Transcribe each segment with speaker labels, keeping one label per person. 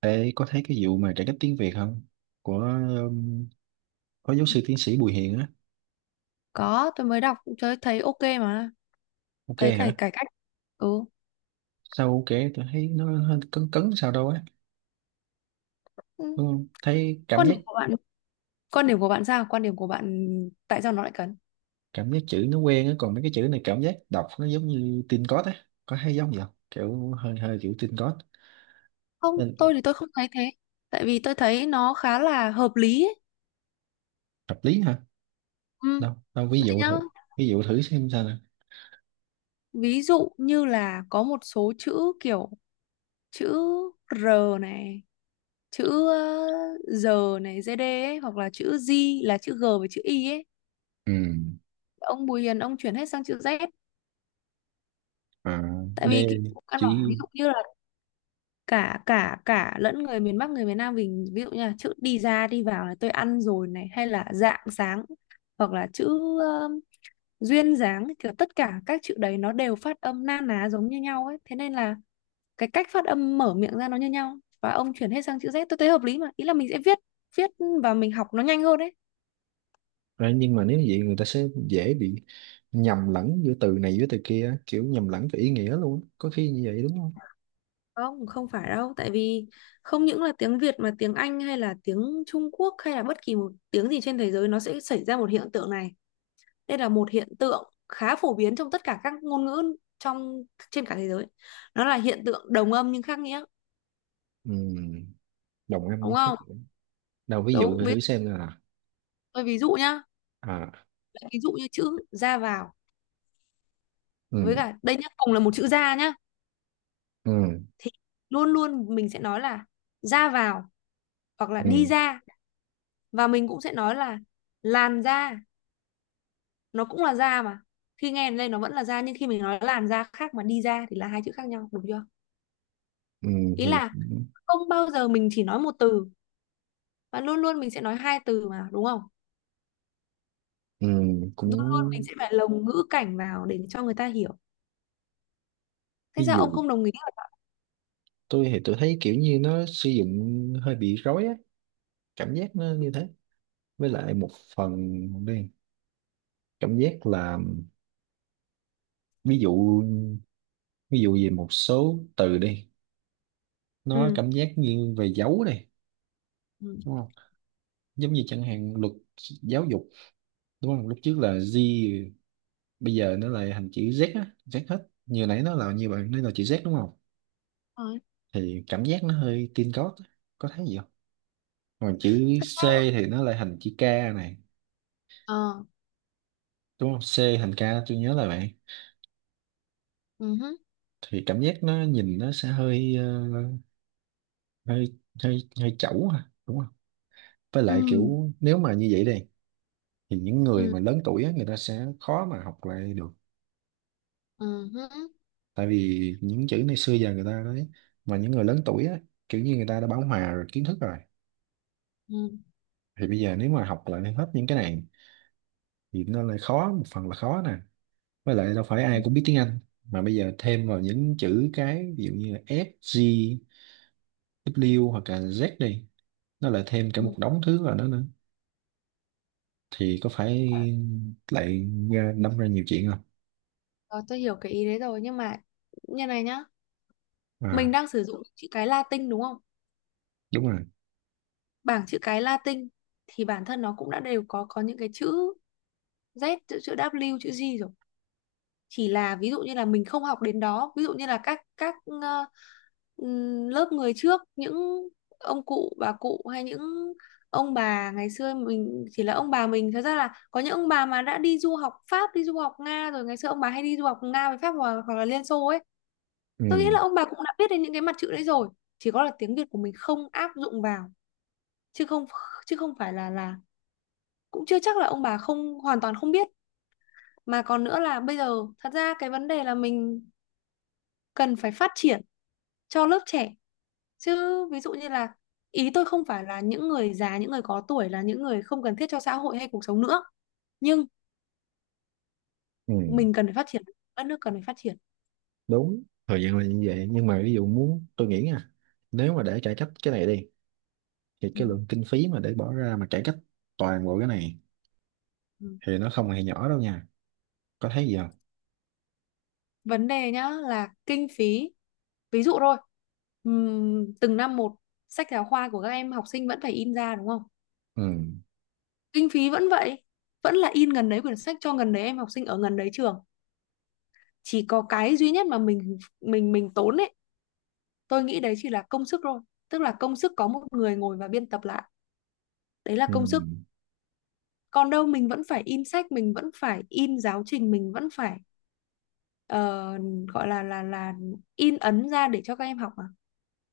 Speaker 1: Ê, có thấy cái vụ mà cải cách tiếng Việt không? Của um, có giáo sư tiến sĩ Bùi Hiền á.
Speaker 2: Có, tôi mới đọc tôi thấy ok mà,
Speaker 1: Ok
Speaker 2: thấy cải
Speaker 1: hả?
Speaker 2: cải cách. Ừ.
Speaker 1: Sao ok? Tôi thấy nó hơi cấn cấn sao đâu á.
Speaker 2: Ừ.
Speaker 1: Đúng không? Thấy cảm
Speaker 2: Quan
Speaker 1: giác
Speaker 2: điểm của bạn, quan điểm của bạn sao? Quan điểm của bạn tại sao nó lại cấn?
Speaker 1: cảm giác chữ nó quen á. Còn mấy cái chữ này cảm giác đọc nó giống như tin cót á. Có thấy giống gì không? Kiểu hơi hơi kiểu tin cót.
Speaker 2: Không,
Speaker 1: Nên
Speaker 2: tôi thì tôi không thấy thế. Tại vì tôi thấy nó khá là hợp lý ấy.
Speaker 1: hợp lý hả?
Speaker 2: Ừ.
Speaker 1: Đâu, đâu ví
Speaker 2: Đấy
Speaker 1: dụ
Speaker 2: nhá.
Speaker 1: thử. Ví dụ thử xem sao nè.
Speaker 2: Ví dụ như là có một số chữ kiểu chữ R này, chữ R này, ZD ấy, hoặc là chữ Z là chữ G với chữ Y ấy.
Speaker 1: Ừ.
Speaker 2: Ông Bùi Hiền ông chuyển hết sang chữ Z.
Speaker 1: À,
Speaker 2: Tại
Speaker 1: D
Speaker 2: vì kiểu căn
Speaker 1: chữ
Speaker 2: bản, ví dụ như là cả cả cả lẫn người miền Bắc người miền Nam mình, ví dụ như là chữ đi ra đi vào là tôi ăn rồi này hay là rạng sáng, hoặc là chữ um, duyên dáng, kiểu tất cả các chữ đấy nó đều phát âm na ná giống như nhau ấy, thế nên là cái cách phát âm mở miệng ra nó như nhau, và ông chuyển hết sang chữ Z tôi thấy hợp lý mà. Ý là mình sẽ viết viết và mình học nó nhanh hơn đấy.
Speaker 1: đấy nhưng mà nếu như vậy người ta sẽ dễ bị nhầm lẫn giữa từ này với từ kia á, kiểu nhầm lẫn về ý nghĩa luôn á. Có khi như vậy đúng không?
Speaker 2: Không, không phải đâu, tại vì không những là tiếng Việt mà tiếng Anh hay là tiếng Trung Quốc hay là bất kỳ một tiếng gì trên thế giới nó sẽ xảy ra một hiện tượng này. Đây là một hiện tượng khá phổ biến trong tất cả các ngôn ngữ trong trên cả thế giới. Nó là hiện tượng đồng âm nhưng khác nghĩa,
Speaker 1: Ừ, đồng âm với
Speaker 2: đúng
Speaker 1: khác
Speaker 2: không?
Speaker 1: đâu ví dụ
Speaker 2: Đúng,
Speaker 1: tôi thử xem là
Speaker 2: tôi ví dụ nhá,
Speaker 1: à.
Speaker 2: ví dụ như chữ ra vào với
Speaker 1: Ừ,
Speaker 2: cả đây nhá, cùng là một chữ ra nhá
Speaker 1: ừ,
Speaker 2: thì luôn luôn mình sẽ nói là ra vào hoặc là đi
Speaker 1: ừ,
Speaker 2: ra, và mình cũng sẽ nói là làn da, nó cũng là da mà. Khi nghe đến đây nó vẫn là da, nhưng khi mình nói làn da khác mà đi ra thì là hai chữ khác nhau, đúng chưa?
Speaker 1: ừ,
Speaker 2: Ý
Speaker 1: thì
Speaker 2: là không bao giờ mình chỉ nói một từ, và luôn luôn mình sẽ nói hai từ mà, đúng không?
Speaker 1: ừ,
Speaker 2: Luôn luôn mình
Speaker 1: cũng
Speaker 2: sẽ phải lồng ngữ cảnh vào để cho người ta hiểu. Thế
Speaker 1: ví
Speaker 2: sao ông
Speaker 1: dụ
Speaker 2: không đồng ý hả?
Speaker 1: tôi thì tôi thấy kiểu như nó sử dụng hơi bị rối á, cảm giác nó như thế. Với lại một phần đi, cảm giác là ví dụ, ví dụ về một số từ đi, nó
Speaker 2: Ừ.
Speaker 1: cảm giác như về dấu này
Speaker 2: Ừ.
Speaker 1: đúng không? Giống như chẳng hạn luật giáo dục, đúng không, lúc trước là Z, bây giờ nó lại thành chữ Z á, Z hết như nãy nó là như bạn nói là chữ Z đúng không,
Speaker 2: Thôi.
Speaker 1: thì cảm giác nó hơi teen code á. Có thấy gì không? Còn chữ
Speaker 2: Thật
Speaker 1: C
Speaker 2: ra là-
Speaker 1: thì nó lại thành chữ K này,
Speaker 2: ờ.
Speaker 1: đúng không, C thành K tôi nhớ là vậy,
Speaker 2: Ừ hứ.
Speaker 1: thì cảm giác nó nhìn nó sẽ hơi hơi hơi chẩu ha đúng không. Với
Speaker 2: Ừ.
Speaker 1: lại kiểu nếu mà như vậy đây thì những người
Speaker 2: Ừ.
Speaker 1: mà lớn tuổi á, người ta sẽ khó mà học lại được.
Speaker 2: Ừ hứ.
Speaker 1: Tại vì những chữ này xưa giờ người ta nói, mà những người lớn tuổi á, kiểu như người ta đã bão hòa rồi, kiến thức rồi,
Speaker 2: Ừ.
Speaker 1: thì bây giờ nếu mà học lại hết những cái này thì nó lại khó, một phần là khó nè, với lại đâu phải ai
Speaker 2: Ừ.
Speaker 1: cũng biết tiếng Anh, mà bây giờ thêm vào những chữ cái ví dụ như là F, G, W hoặc là Z đi, nó lại thêm cả
Speaker 2: Ừ.
Speaker 1: một đống thứ vào đó nữa, thì có phải lại đâm ra nhiều chuyện không?
Speaker 2: Rồi, tôi hiểu cái ý đấy rồi, nhưng mà như này nhá, mình
Speaker 1: À
Speaker 2: đang sử dụng chữ cái Latin đúng không,
Speaker 1: đúng rồi.
Speaker 2: bảng chữ cái Latin thì bản thân nó cũng đã đều có những cái chữ Z chữ chữ W chữ G rồi, chỉ là ví dụ như là mình không học đến đó, ví dụ như là các ờ, lớp người trước, những ông cụ bà cụ hay những ông bà ngày xưa mình, chỉ là ông bà mình thật ra là có những ông bà mà đã đi du học Pháp đi du học Nga rồi, ngày xưa ông bà hay đi du học Nga với Pháp, hoặc là Liên Xô ấy,
Speaker 1: Ừ.
Speaker 2: tôi nghĩ là ông bà cũng đã biết đến những cái mặt chữ đấy rồi, chỉ có là tiếng Việt của mình không áp dụng vào chứ không chứ không phải là cũng chưa chắc là ông bà không hoàn toàn không biết. Mà còn nữa là bây giờ thật ra cái vấn đề là mình cần phải phát triển cho lớp trẻ chứ, ví dụ như là ý tôi không phải là những người già những người có tuổi là những người không cần thiết cho xã hội hay cuộc sống nữa, nhưng
Speaker 1: Ừ,
Speaker 2: mình cần phải phát triển, đất nước cần phải phát triển.
Speaker 1: đúng thời gian là như vậy nhưng mà ví dụ muốn tôi nghĩ nha, nếu mà để cải cách cái này đi thì
Speaker 2: Ừ.
Speaker 1: cái lượng kinh phí mà để bỏ ra mà cải cách toàn bộ cái này
Speaker 2: Ừ.
Speaker 1: thì nó không hề nhỏ đâu nha, có thấy gì không?
Speaker 2: Vấn đề nhá là kinh phí, ví dụ thôi, từng năm một sách giáo khoa của các em học sinh vẫn phải in ra đúng không,
Speaker 1: Ừ.
Speaker 2: kinh phí vẫn vậy, vẫn là in gần đấy quyển sách cho gần đấy em học sinh ở gần đấy trường, chỉ có cái duy nhất mà mình tốn ấy, tôi nghĩ đấy chỉ là công sức thôi, tức là công sức có một người ngồi và biên tập lại, đấy là
Speaker 1: Ừ.
Speaker 2: công sức, còn đâu mình vẫn phải in sách, mình vẫn phải in giáo trình, mình vẫn phải ờ, gọi là là in ấn ra để cho các em học mà.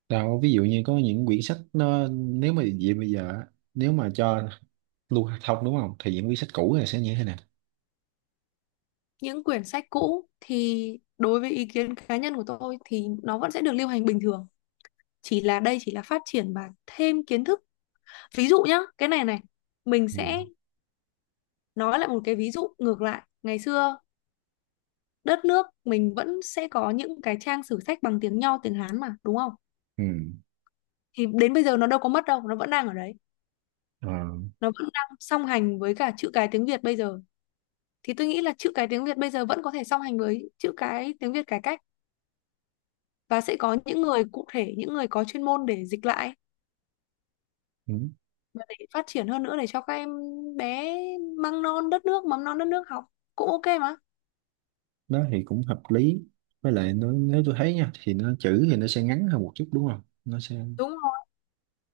Speaker 1: Đâu ví dụ như có những quyển sách nó nếu mà vậy bây giờ á, nếu mà cho lưu thông đúng không thì những quyển sách cũ này sẽ như thế nè.
Speaker 2: Những quyển sách cũ thì đối với ý kiến cá nhân của tôi thì nó vẫn sẽ được lưu hành bình thường, chỉ là đây chỉ là phát triển và thêm kiến thức. Ví dụ nhá, cái này này, mình
Speaker 1: Ừ.
Speaker 2: sẽ nói lại một cái ví dụ ngược lại, ngày xưa đất nước mình vẫn sẽ có những cái trang sử sách bằng tiếng Nho, tiếng Hán mà, đúng không?
Speaker 1: Ừ.
Speaker 2: Thì đến bây giờ nó đâu có mất đâu, nó vẫn đang ở đấy.
Speaker 1: Ờ.
Speaker 2: Nó vẫn đang song hành với cả chữ cái tiếng Việt bây giờ. Thì tôi nghĩ là chữ cái tiếng Việt bây giờ vẫn có thể song hành với chữ cái tiếng Việt cải cách, và sẽ có những người cụ thể, những người có chuyên môn để dịch lại
Speaker 1: Ừ.
Speaker 2: và để phát triển hơn nữa để cho các em bé măng non đất nước, mầm non đất nước học cũng ok mà.
Speaker 1: Đó thì cũng hợp lý, với lại nó, nếu tôi thấy nha thì nó chữ thì nó sẽ ngắn hơn một chút đúng không, nó sẽ
Speaker 2: Đúng rồi.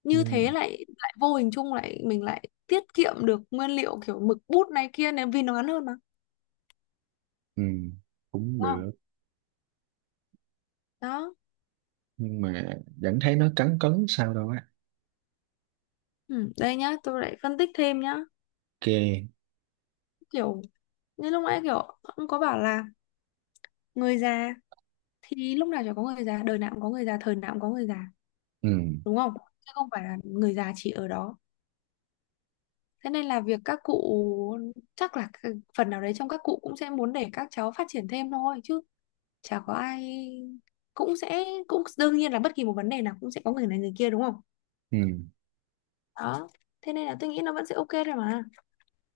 Speaker 2: Như thế
Speaker 1: nhưng
Speaker 2: lại lại vô hình chung lại mình lại tiết kiệm được nguyên liệu kiểu mực bút này kia, nếu vì nó ngắn hơn mà.
Speaker 1: ừ cũng
Speaker 2: Đúng không?
Speaker 1: được.
Speaker 2: Đó.
Speaker 1: Nhưng mà vẫn thấy nó cấn cấn sao đâu á.
Speaker 2: Ừ, đây nhá, tôi lại phân tích thêm nhá,
Speaker 1: Ok.
Speaker 2: kiểu như lúc nãy kiểu ông có bảo là người già, thì lúc nào chả có người già, đời nào cũng có người già, thời nào cũng có người già,
Speaker 1: Ừ.
Speaker 2: đúng không, chứ không phải là người già chỉ ở đó. Thế nên là việc các cụ chắc là cái phần nào đấy trong các cụ cũng sẽ muốn để các cháu phát triển thêm thôi chứ, chả có ai, cũng sẽ cũng đương nhiên là bất kỳ một vấn đề nào cũng sẽ có người này người kia, đúng không?
Speaker 1: Ừ.
Speaker 2: Đó, thế nên là tôi nghĩ nó vẫn sẽ ok thôi mà.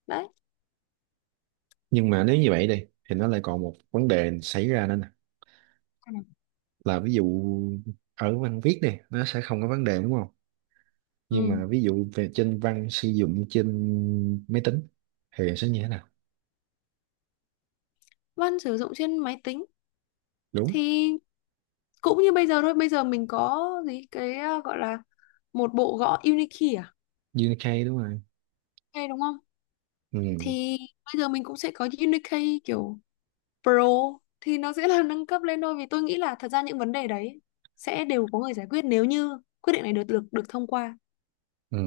Speaker 2: Đấy.
Speaker 1: Nhưng mà nếu như vậy đi thì nó lại còn một vấn đề xảy ra nữa nè, là ví dụ ở văn viết này nó sẽ không có vấn đề đúng không, nhưng
Speaker 2: Ừ.
Speaker 1: mà ví dụ về trên văn sử dụng trên máy tính thì sẽ như thế nào?
Speaker 2: Vân sử dụng trên máy tính
Speaker 1: Đúng.
Speaker 2: thì cũng như bây giờ thôi, bây giờ mình có gì cái gọi là một bộ gõ Unikey à,
Speaker 1: Unicode đúng rồi.
Speaker 2: hay đúng không,
Speaker 1: Ừ,
Speaker 2: thì bây giờ mình cũng sẽ có Unikey kiểu Pro, thì nó sẽ là nâng cấp lên thôi, vì tôi nghĩ là thật ra những vấn đề đấy sẽ đều có người giải quyết. Nếu như quyết định này được được được thông qua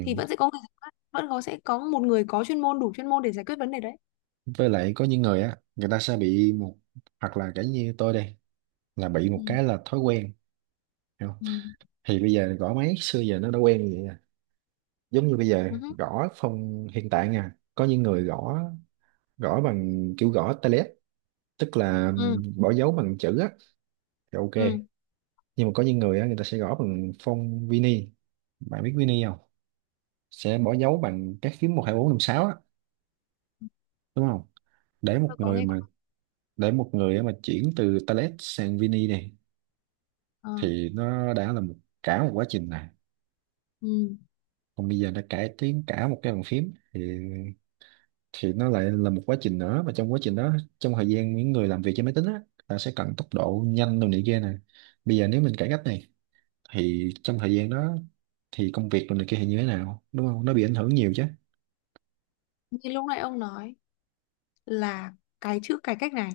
Speaker 2: thì vẫn sẽ có người giải quyết, vẫn có sẽ có một người có chuyên môn đủ chuyên môn để giải quyết vấn đề đấy.
Speaker 1: Với lại có những người á người ta sẽ bị một, hoặc là cả như tôi đây, là bị một
Speaker 2: Ừ.
Speaker 1: cái là thói quen, hiểu không?
Speaker 2: Ừ.
Speaker 1: Thì bây giờ gõ máy xưa giờ nó đã quen vậy à. Giống như bây giờ
Speaker 2: Ừ hứ.
Speaker 1: gõ phong hiện tại nha, có những người gõ, gõ bằng kiểu gõ tay, tức là
Speaker 2: Ừ.
Speaker 1: bỏ dấu bằng chữ á, thì ok.
Speaker 2: Ừ.
Speaker 1: Nhưng mà có những người á người ta sẽ gõ bằng phông Vini, bạn biết Vini không, sẽ bỏ dấu bằng các phím một hai bốn năm sáu á, đúng không? Để một
Speaker 2: Tôi có
Speaker 1: người
Speaker 2: nghe qua.
Speaker 1: mà, để một người á mà chuyển từ Talet sang Vini này
Speaker 2: Ờ.
Speaker 1: thì nó đã là một, cả một quá trình này.
Speaker 2: Ừ.
Speaker 1: Còn bây giờ đã cải tiến cả một cái bàn phím thì nó lại là một quá trình nữa, mà trong quá trình đó, trong thời gian những người làm việc trên máy tính á, ta sẽ cần tốc độ nhanh đồ này kia nè, bây giờ nếu mình cải cách này thì trong thời gian đó thì công việc rồi này kia thì như thế nào, đúng không, nó bị ảnh hưởng nhiều chứ.
Speaker 2: Như lúc nãy ông nói là cái chữ cải cách này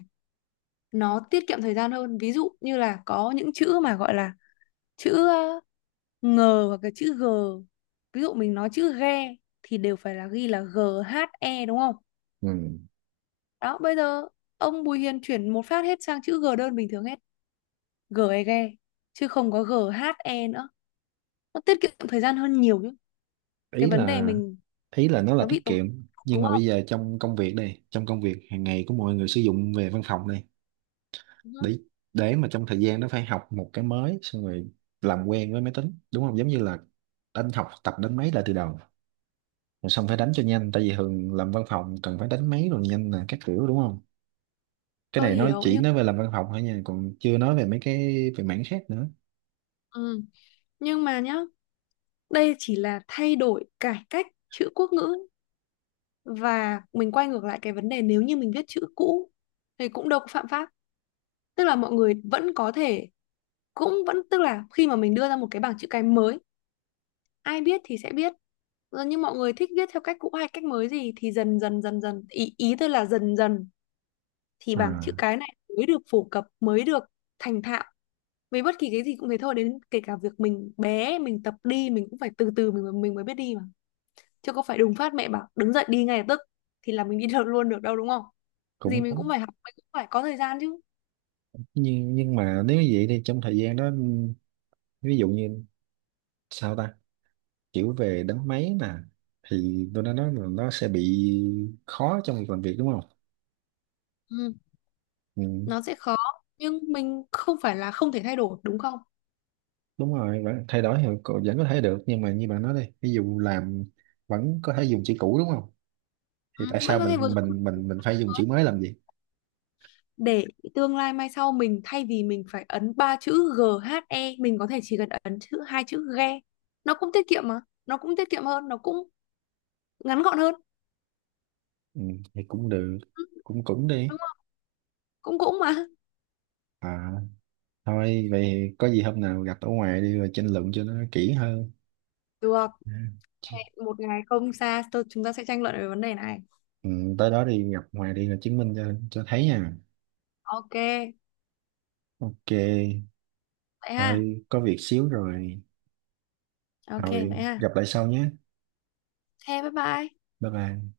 Speaker 2: nó tiết kiệm thời gian hơn, ví dụ như là có những chữ mà gọi là chữ ngờ hoặc là chữ g, ví dụ mình nói chữ ghe thì đều phải là ghi là g h e đúng không.
Speaker 1: Ừ.
Speaker 2: Đó, bây giờ ông Bùi Hiền chuyển một phát hết sang chữ g đơn bình thường hết, g e ghe chứ không có g h e nữa, nó tiết kiệm thời gian hơn nhiều chứ. Cái
Speaker 1: Ý
Speaker 2: vấn đề
Speaker 1: là,
Speaker 2: mình
Speaker 1: ý là nó là
Speaker 2: nó bị
Speaker 1: tiết
Speaker 2: tốn,
Speaker 1: kiệm, nhưng
Speaker 2: đúng
Speaker 1: mà
Speaker 2: không?
Speaker 1: bây giờ trong công việc đây, trong công việc hàng ngày của mọi người sử dụng về văn phòng đây,
Speaker 2: Ừ,
Speaker 1: để để mà trong thời gian nó phải học một cái mới xong rồi làm quen với máy tính đúng không, giống như là đánh, học tập đánh máy lại từ đầu, rồi xong phải đánh cho nhanh tại vì thường làm văn phòng cần phải đánh máy rồi nhanh là các kiểu đúng không. Cái
Speaker 2: tôi
Speaker 1: này nói
Speaker 2: hiểu
Speaker 1: chỉ
Speaker 2: nhưng
Speaker 1: nói về làm văn phòng thôi nha, còn chưa nói về mấy cái về mảng khác nữa.
Speaker 2: ừ. Nhưng mà nhá, đây chỉ là thay đổi cải cách chữ quốc ngữ, và mình quay ngược lại cái vấn đề, nếu như mình viết chữ cũ thì cũng đâu có phạm pháp, tức là mọi người vẫn có thể, cũng vẫn tức là khi mà mình đưa ra một cái bảng chữ cái mới, ai biết thì sẽ biết rồi, nhưng mọi người thích viết theo cách cũ hay cách mới gì thì dần dần dần dần ý ý tôi là dần dần thì bảng chữ
Speaker 1: À
Speaker 2: cái này mới được phổ cập, mới được thành thạo. Với bất kỳ cái gì cũng thế thôi, đến kể cả việc mình bé mình tập đi mình cũng phải từ từ mình mới biết đi mà, chứ có phải đùng phát mẹ bảo đứng dậy đi ngay lập tức thì là mình đi được luôn được đâu, đúng không? Gì
Speaker 1: cũng
Speaker 2: mình cũng
Speaker 1: đúng.
Speaker 2: phải học, mình cũng phải có thời gian chứ.
Speaker 1: Nhưng mà nếu như vậy thì trong thời gian đó ví dụ như sao ta, kiểu về đánh máy nè, thì tôi đã nói là nó sẽ bị khó trong việc làm việc đúng không.
Speaker 2: Ừ,
Speaker 1: Ừ,
Speaker 2: nó sẽ khó, nhưng mình không phải là không thể thay đổi, đúng không?
Speaker 1: đúng rồi vẫn thay đổi thì cậu vẫn có thể được, nhưng mà như bạn nói đây ví dụ làm, vẫn có thể dùng chữ cũ đúng không,
Speaker 2: Ừ,
Speaker 1: thì tại
Speaker 2: vẫn
Speaker 1: sao
Speaker 2: có thể vừa
Speaker 1: mình
Speaker 2: dùng mới
Speaker 1: mình mình mình phải dùng chữ mới làm gì.
Speaker 2: để tương lai mai sau, mình thay vì mình phải ấn ba chữ g h e, mình có thể chỉ cần ấn chữ hai chữ GE, nó cũng tiết kiệm mà, nó cũng tiết kiệm hơn, nó cũng ngắn gọn hơn.
Speaker 1: Ừ, thì cũng được.
Speaker 2: Ừ,
Speaker 1: Cũng cũng đi.
Speaker 2: đúng không? Cũng cũng mà,
Speaker 1: À thôi vậy có gì hôm nào gặp ở ngoài đi rồi tranh luận cho nó kỹ hơn.
Speaker 2: được.
Speaker 1: Ừ.
Speaker 2: Hẹn một ngày không xa chúng ta sẽ tranh luận về vấn đề này.
Speaker 1: Ừ, tới đó đi gặp Hòa đi là chứng minh cho thấy nha.
Speaker 2: Ok,
Speaker 1: Ok,
Speaker 2: vậy ha.
Speaker 1: thôi có việc xíu rồi.
Speaker 2: Ok
Speaker 1: Thôi
Speaker 2: vậy ha.
Speaker 1: gặp lại sau nhé.
Speaker 2: Thế bye bye.
Speaker 1: Bye bye.